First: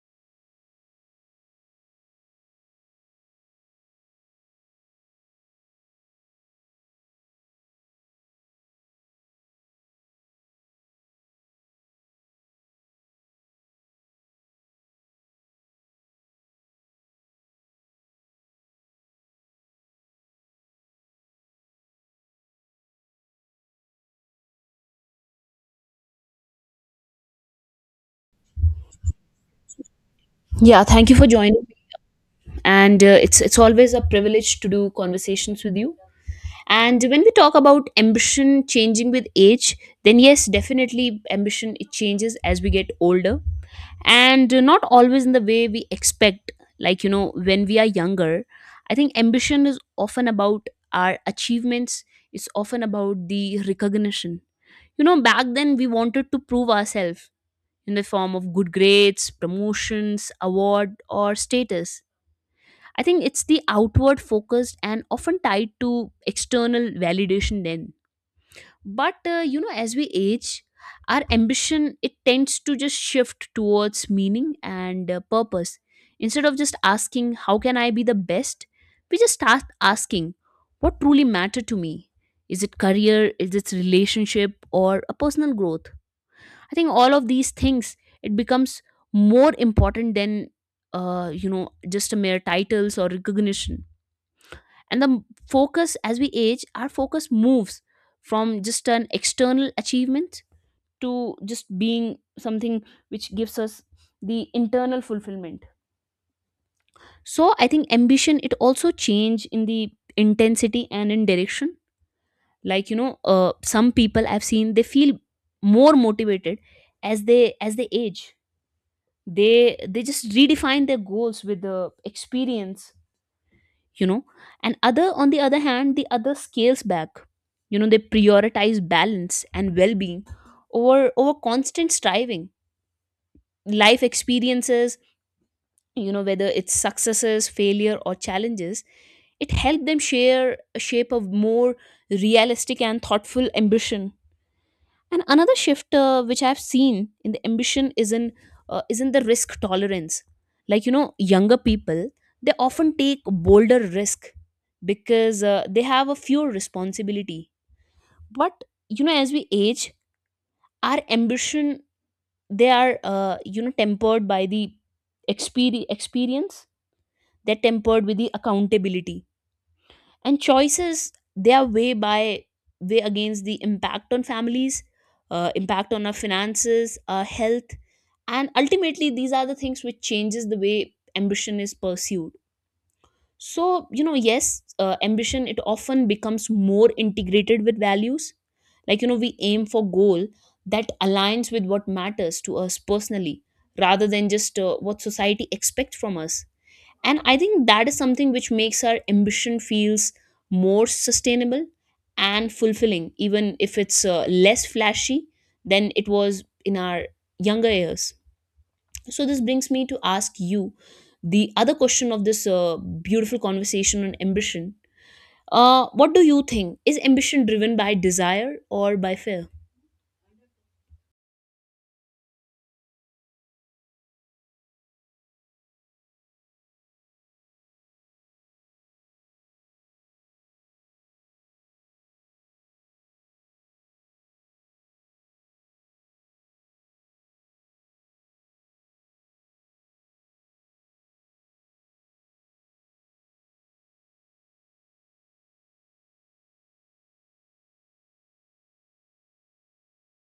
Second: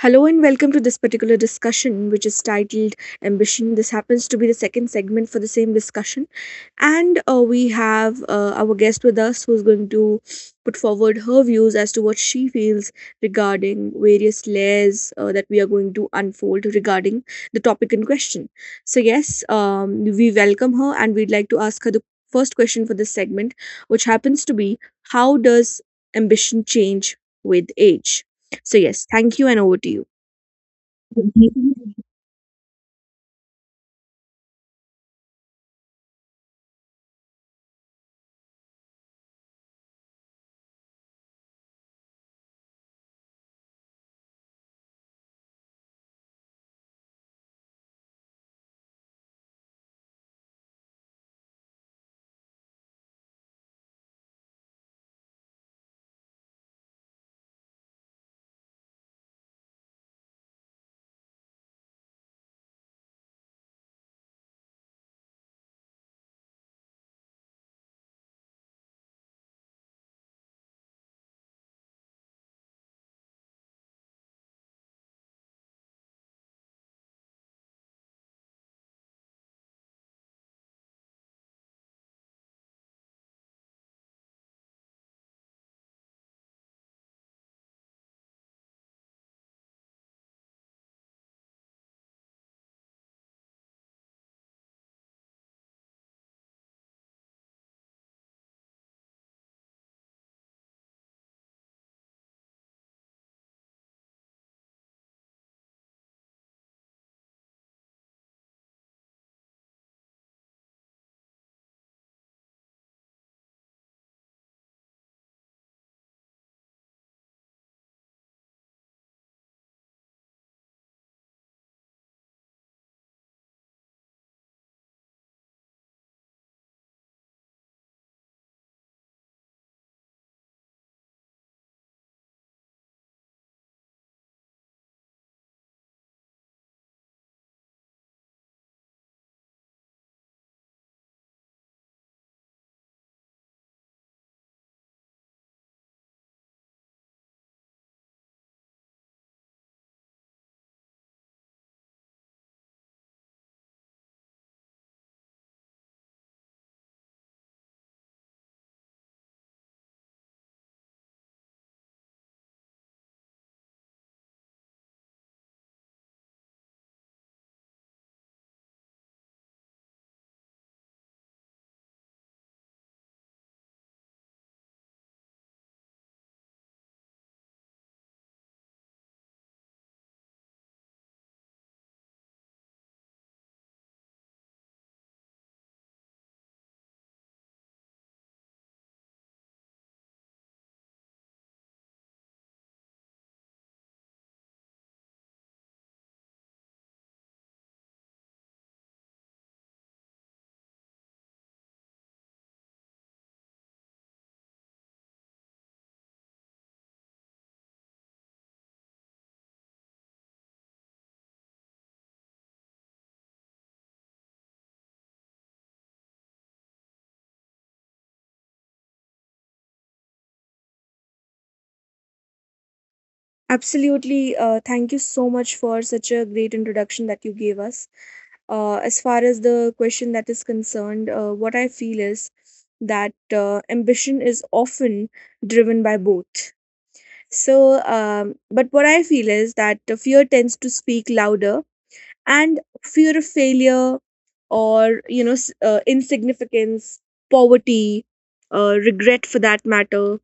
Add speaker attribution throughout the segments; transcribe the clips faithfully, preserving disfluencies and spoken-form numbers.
Speaker 1: Hello and welcome to this particular discussion, which is titled Ambition. This happens to be the second segment for the same discussion. And uh, we have uh, our guest with us who's going to put forward her views as to what she feels regarding various layers uh, that we are going to unfold regarding the topic in question. So, yes, um, we welcome her and we'd like to ask her the first question for this segment, which happens to be: How does ambition change with age? So, yes, thank you, and over to you.
Speaker 2: Yeah, thank you for joining. And uh, it's it's always a privilege to do conversations with you. And when we talk about ambition changing with age, then yes, definitely ambition it changes as we get older, and uh, not always in the way we expect. Like you know, when we are younger, I think ambition is often about our achievements. It's often about the recognition. You know, back then we wanted to prove ourselves in the form of good grades, promotions, award, or status. I think it's the outward focused and often tied to external validation then. But uh, you know, as we age, our ambition it tends to just shift towards meaning and uh, purpose. Instead of just asking how can I be the best, we just start asking what truly matter to me. Is it career? Is it relationship or a personal growth? I think all of these things it becomes more important than uh, you know, just a mere titles or recognition, and the m- focus, as we age our focus moves from just an external achievement to just being something which gives us the internal fulfillment. So I think ambition it also change in the intensity and in direction. Like you know, uh, some people I've seen they feel more motivated as they as they age. they they just redefine their goals with the experience, you know, and other on the other hand, the other scales back. You know, they prioritize balance and well-being over over constant striving. Life experiences, you know, whether it's successes, failure or challenges, it helped them share a shape of more realistic and thoughtful ambition. And another shift uh, which I've seen in the ambition is in uh, is in the risk tolerance. Like you know, younger people they often take bolder risk because uh, they have a fewer responsibility. But you know, as we age, our ambition they are uh, you know, tempered by the experience. Experience They're tempered with the accountability, and choices they are way by way against the impact on families, uh, impact on our finances, our health, and ultimately these are the things which changes the way ambition is pursued. So you know, yes, uh, ambition it often becomes more integrated with values. Like you know, we aim for goal that aligns with what matters to us personally rather than just uh, what society expects from us. And I think that is something which makes our ambition feels more sustainable and fulfilling, even if it's uh, less flashy than it was in our younger years. So this brings me to ask you the other question of this uh, beautiful conversation on ambition. Uh, what do you think, is ambition driven by desire or by fear?
Speaker 1: Absolutely. Uh, thank you so much for such a great introduction that you gave us. Uh, as far as the question that is concerned, uh, what I feel is that uh, ambition is often driven by both. So, um, but what I feel is that the fear tends to speak louder, and fear of failure or you know s- uh, insignificance, poverty, uh, regret for that matter.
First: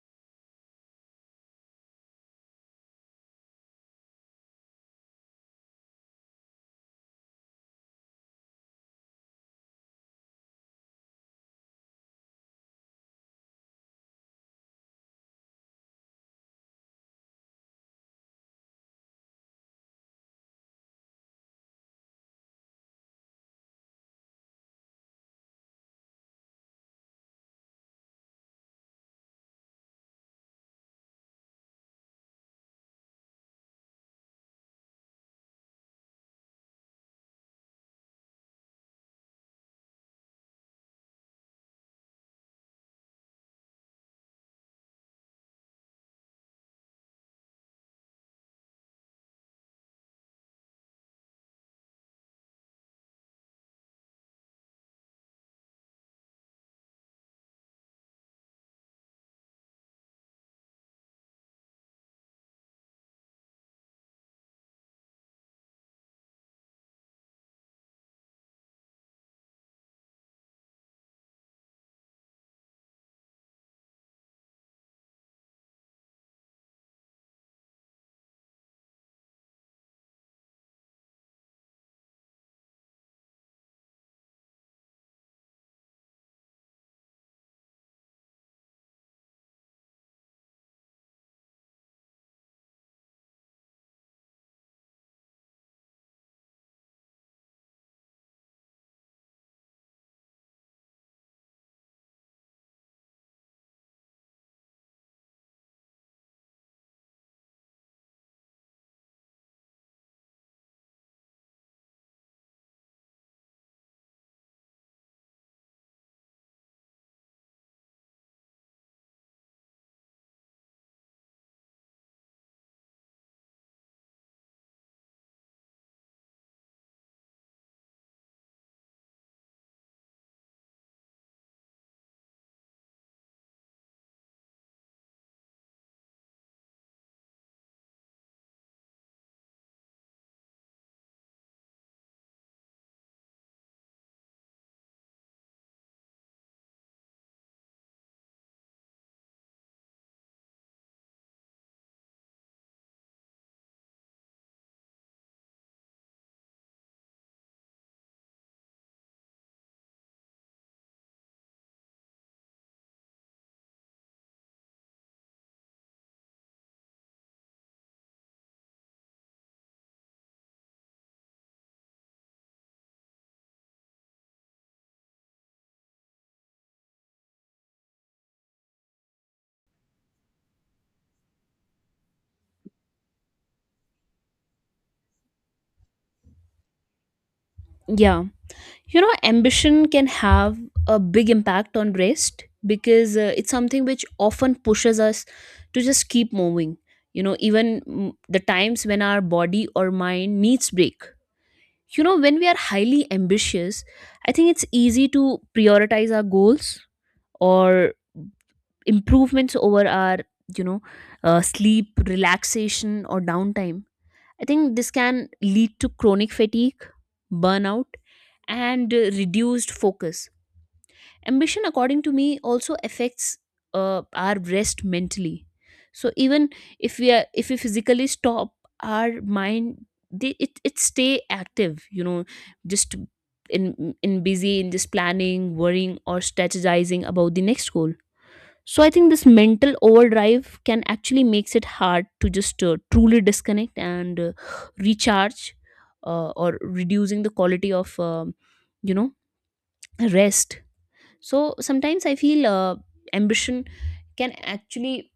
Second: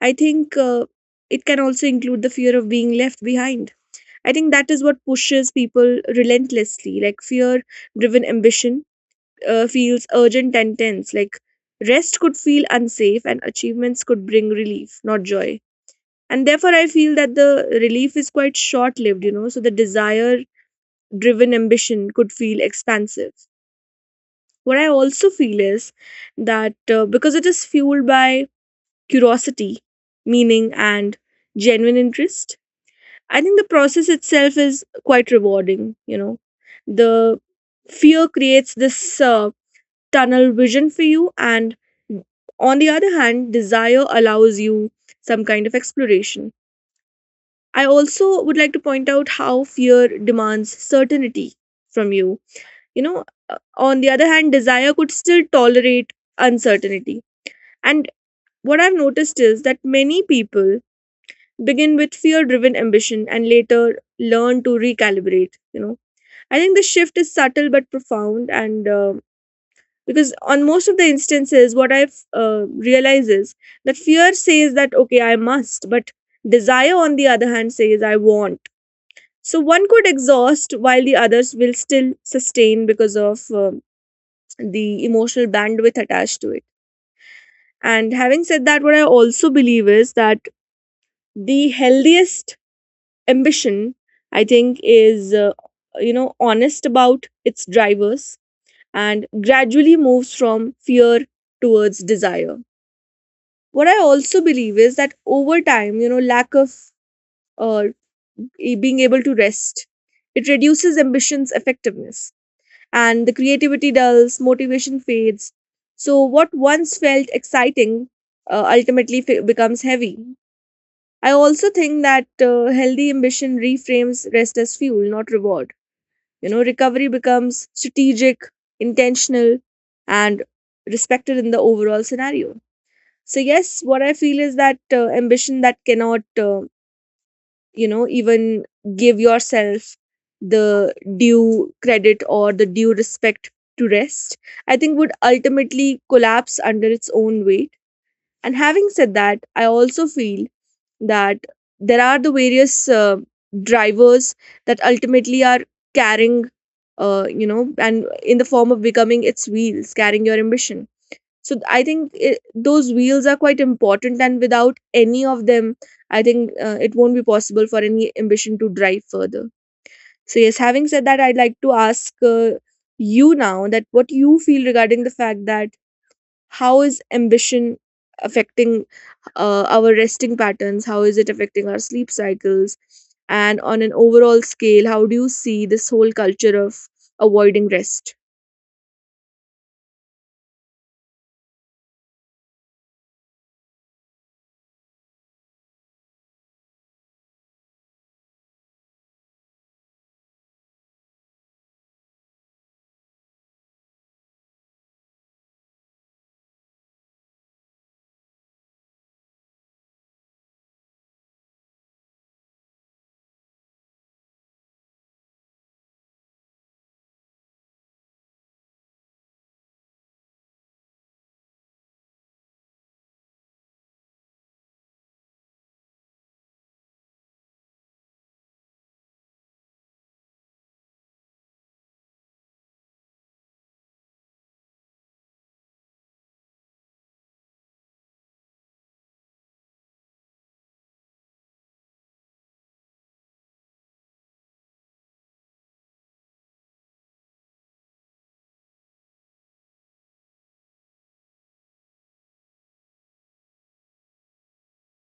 Speaker 1: I think uh, it can also include the fear of being left behind. I think that is what pushes people relentlessly. Like fear driven ambition uh, feels urgent and tense. Like rest could feel unsafe and achievements could bring relief, not joy. And therefore, I feel that the relief is quite short lived, you know. So the desire driven ambition could feel expansive. What I also feel is that uh, because it is fueled by curiosity, meaning, and genuine interest, I think the process itself is quite rewarding, you know. The fear creates this uh, tunnel vision for you, and on the other hand, desire allows you some kind of exploration. I also would like to point out how fear demands certainty from you. You know, uh, on the other hand, desire could still tolerate uncertainty. And what I've noticed is that many people begin with fear driven ambition and later learn to recalibrate, you know. I think the shift is subtle but profound, and uh, because on most of the instances, what I've uh, realized is that fear says that okay, I must, but desire, on the other hand, says I want. So one could exhaust while the others will still sustain because of uh, the emotional bandwidth attached to it. And having said that, what I also believe is that the healthiest ambition, I think, is uh, you know honest about its drivers and gradually moves from fear towards desire. What I also believe is that over time, you know, lack of uh, e- being able to rest, it reduces ambition's effectiveness and the creativity dulls, motivation fades. So, what once felt exciting uh, ultimately f- becomes heavy. I also think that uh, healthy ambition reframes rest as fuel, not reward. You know, recovery becomes strategic, intentional, and respected in the overall scenario. So, yes, what I feel is that uh, ambition that cannot, uh, you know, even give yourself the due credit or the due respect to rest, I think would ultimately collapse under its own weight. And having said that, I also feel that there are the various uh, drivers that ultimately are carrying, uh, you know, and in the form of becoming its wheels, carrying your ambition. So th- I think it, those wheels are quite important, and without any of them, I think uh, it won't be possible for any ambition to drive further. So yes, having said that, I'd like to ask uh, you now that what you feel regarding the fact that how is ambition affecting uh, our resting patterns? How is it affecting our sleep cycles? And on an overall scale, how do you see this whole culture of avoiding rest?
Speaker 2: Yeah, you know, ambition can have a big impact on rest because uh, it's something which often pushes us to just keep moving, you know, even mm, the times when our body or mind needs break. You know, when we are highly ambitious, I think it's easy to prioritize our goals or improvements over our, you know, uh, sleep, relaxation or downtime. I think this can lead to chronic fatigue, burnout, and uh, reduced focus. Ambition, according to me, also affects uh, our rest mentally. So even if we are, if we physically stop, our mind they, it it stay active. You know, just in in busy in just planning, worrying, or strategizing about the next goal. So I think this mental overdrive can actually makes it hard to just uh, truly disconnect and uh, recharge, uh, or reducing the quality of um, you know, rest. So sometimes I feel uh, ambition can actually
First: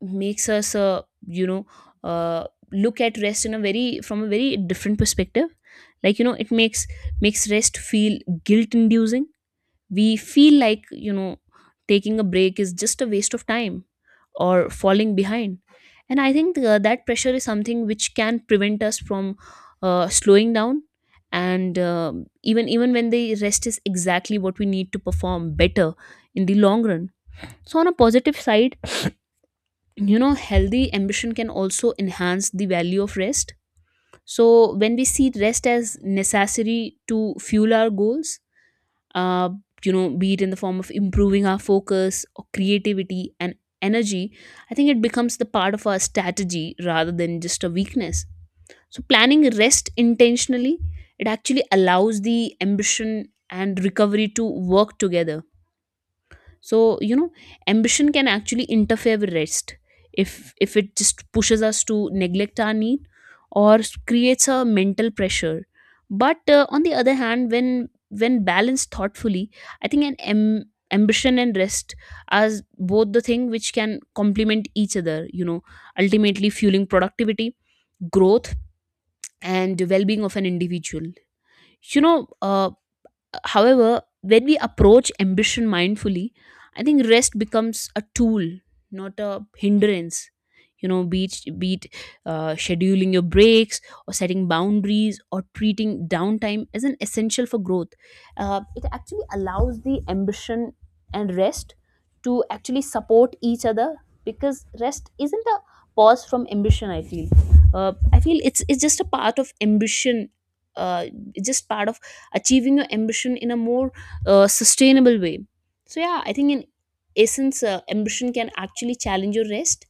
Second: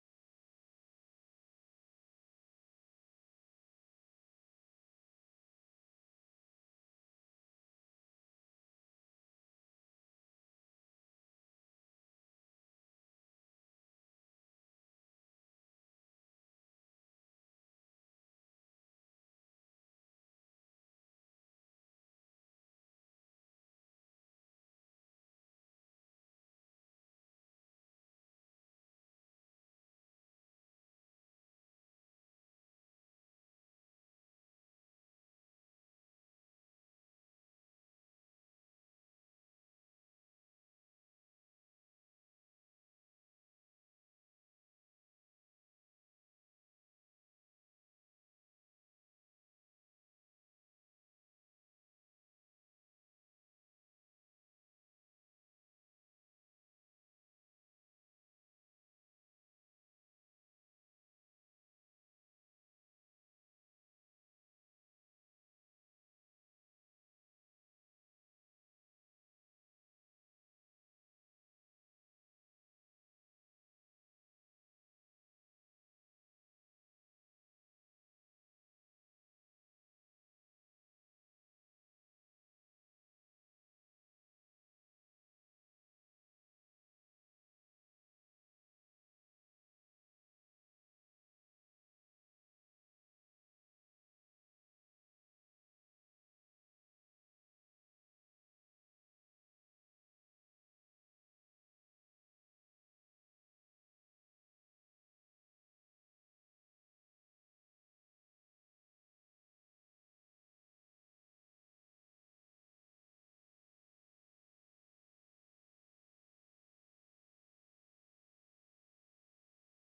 Speaker 2: makes us, uh, you know, uh, look at rest in a very from a very different perspective. Like you know, it makes makes rest feel guilt inducing. We feel like, you know, taking a break is just a waste of time or falling behind. And I think uh, that pressure is something which can prevent us from uh, slowing down, and um even even when the rest is exactly what we need to perform better in the long run. So on a positive side, you know, healthy ambition can also enhance the value of rest. So when we see rest as necessary to fuel our goals, uh, you know, be it in the form of improving our focus or creativity and energy, I think it becomes the part of our strategy rather than just a weakness. So, planning rest intentionally, it actually allows the ambition and recovery to work together. So you know, ambition can actually interfere with rest if if it just pushes us to neglect our need or s- creates a mental pressure. But uh, on the other hand, when when balanced thoughtfully, I think an am- ambition and rest are both the thing which can complement each other, you know, ultimately fueling productivity, growth, and well-being of an individual. You know, uh, however, when we approach ambition mindfully, I think rest becomes a tool, not a hindrance. You know, be it, be it uh, scheduling your breaks, or setting boundaries, or treating downtime as an essential for growth. Uh, it actually allows the ambition and rest to actually support each other, because rest isn't a pause from ambition, I feel. uh, I feel it's it's just a part of ambition. uh, it's just part of achieving your ambition in a more uh, sustainable way. So, yeah, I think in essence, uh, ambition can actually challenge your rest,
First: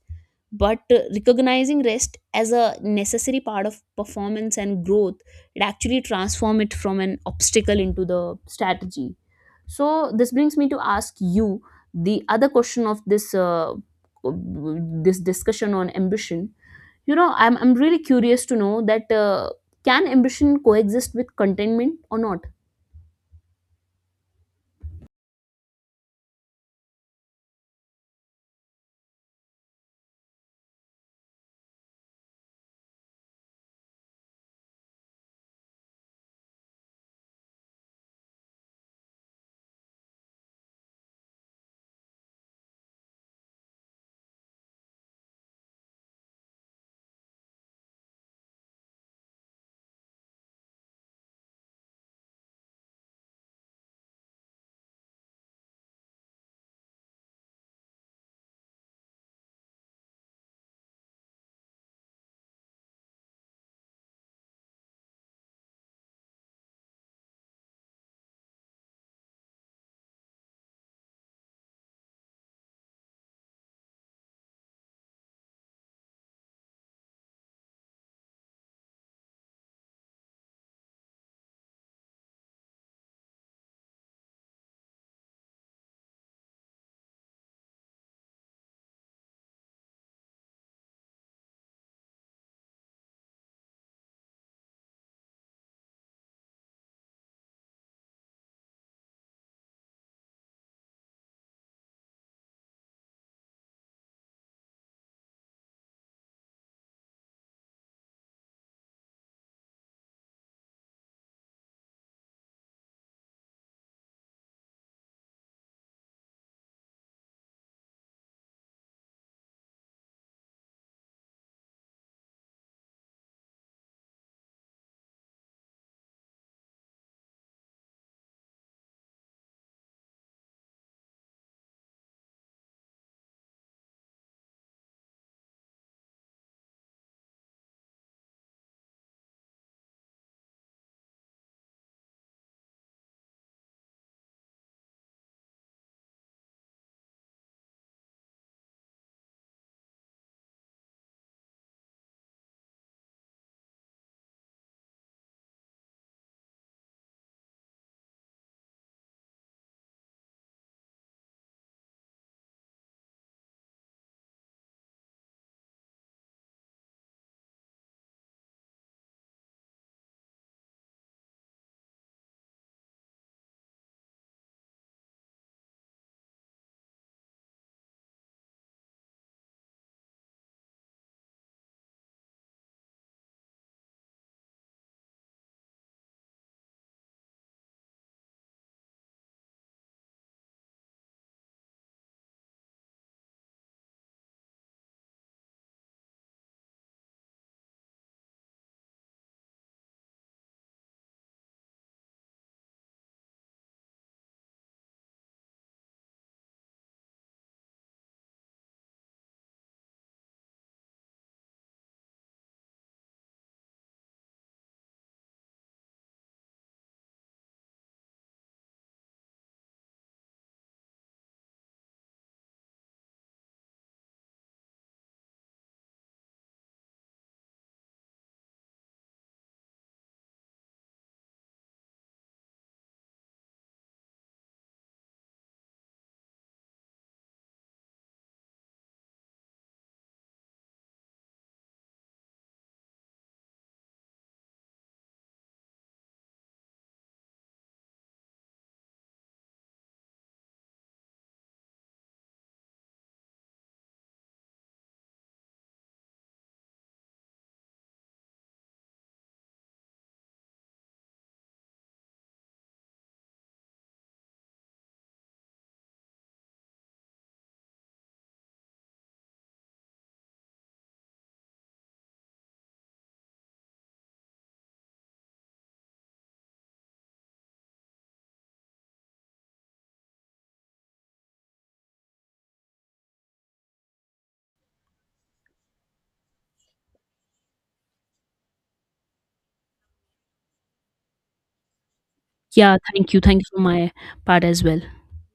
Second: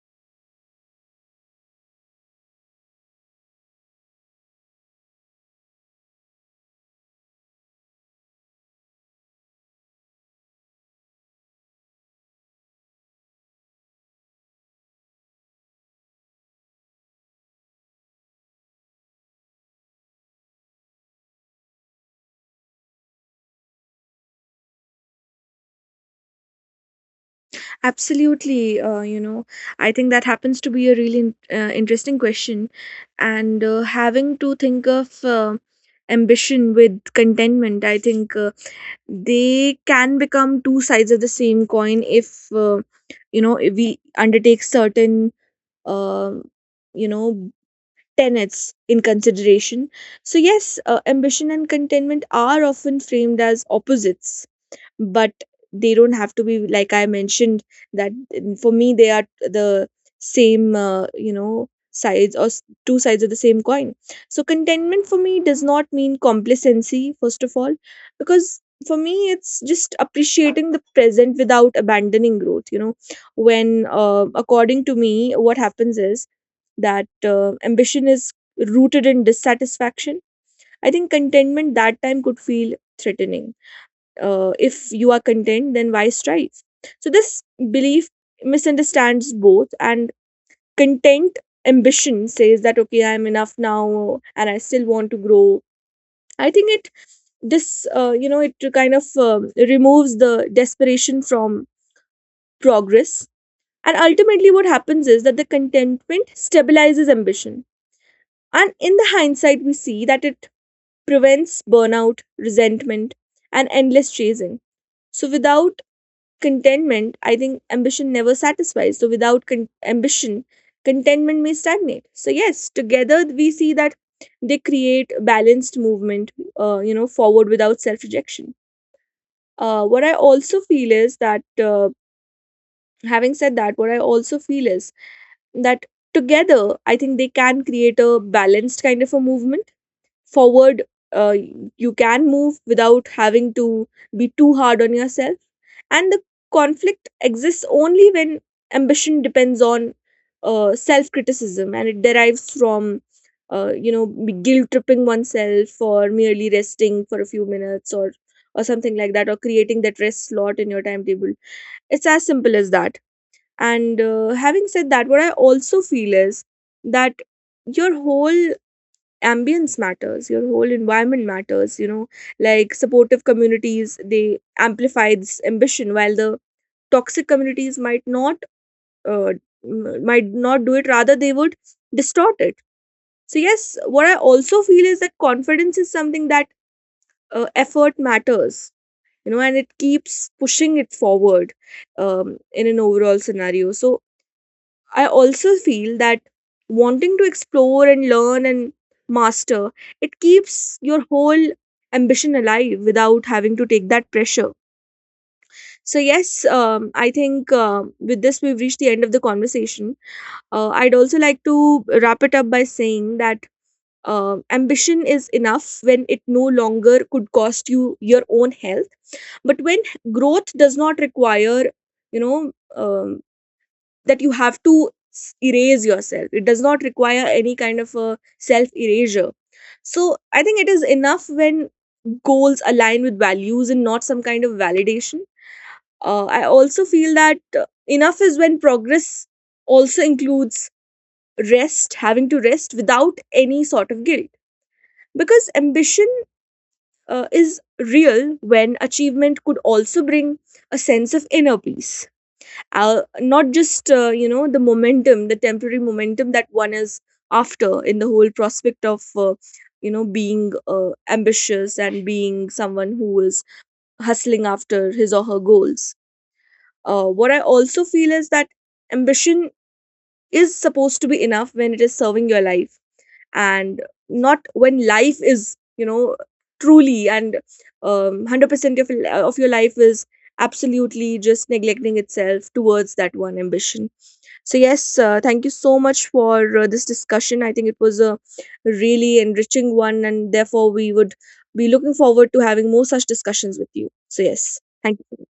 Speaker 2: but uh, recognizing rest as a necessary part of performance and growth, it actually transform it from an obstacle into the strategy. So, this brings me to ask you the other question of this uh, this discussion on ambition. You know, I'm I'm really curious to know that uh, can ambition coexist with contentment or not?
Speaker 1: Absolutely. Uh, you know, I think that happens to be a really in- uh, interesting question. And uh, having to think of uh, ambition with contentment, I think uh, they can become two sides of the same coin if, uh, you know, if we undertake certain um, you know tenets in consideration. So yes, uh, ambition and contentment are often framed as opposites, but they don't have to be. Like I mentioned, that mm, for me they are the same uh, you know sides or s- two sides of the same coin. So contentment for me does not mean complacency first of all, because for me it's just appreciating the present without abandoning growth, you know. When uh, according to me what happens is that uh, ambition is rooted in dissatisfaction, I think contentment that time could feel threatening. Uh, if you are content then why strive? So this belief misunderstands both, and content ambition says that okay, I'm enough now and I still want to grow. I think it this uh, you know it kind of uh, removes the desperation from progress, and ultimately what happens is that the contentment stabilizes ambition. And in the hindsight, we see that it prevents burnout, resentment, and endless chasing. So without contentment, I think ambition never satisfies. So without con- ambition, contentment may stagnate. So yes, together we see that they create balanced movement, uh, you know, forward without self-rejection. Uh, what I also feel is that, uh, having said that, What I also feel is that together, I think they can create a balanced kind of a movement forward. uh, you can move without having to be too hard on yourself, and the conflict exists only when ambition depends on uh, self criticism, and it derives from uh, you know guilt tripping oneself, or merely resting for a few minutes, or or something like that, or creating that rest slot in your timetable. It's as simple as that. And uh, having said that, what I also feel is that your whole ambience matters, your whole environment matters, you know. Like supportive communities, they amplify this ambition, while the toxic communities might not, uh, m- might not do it, rather they would distort it. So yes, what I also feel is that confidence is something that, uh, effort matters, you know, and it keeps pushing it forward um, in an overall scenario. So I also feel that wanting to explore and learn and master, it keeps your whole ambition alive without having to take that pressure. So, yes, um, I think uh, with this we've reached the end of the conversation. Uh, I'd also like to wrap it up by saying that uh, ambition is enough when it no longer could cost you your own health, but when growth does not require you know um, that you have to s- erase yourself. It does not require any kind of a self erasure. So I think it is enough when goals align with values and not some kind of validation. Uh, I also feel that uh, enough is when progress also includes rest, having to rest without any sort of guilt. Because ambition uh, is real when achievement could also bring a sense of inner peace, uh, not just uh, you know the momentum, the temporary momentum that one is after in the whole prospect of uh, you know being uh, ambitious and being someone who is hustling after his or her goals. Uh, what I also feel is that ambition is supposed to be enough when it is serving your life, and not when life is you know truly and um, one hundred percent of, of your life is absolutely just neglecting itself towards that one ambition. So, yes, uh, thank you so much for uh, this discussion. I think it was a really enriching one, and therefore, we would be looking forward to having
Speaker 2: Yeah,
Speaker 1: more such
Speaker 2: thank you. Thank you
Speaker 1: discussions
Speaker 2: for
Speaker 1: with
Speaker 2: my
Speaker 1: you. So,
Speaker 2: part
Speaker 1: yes,
Speaker 2: as well.
Speaker 1: thank you.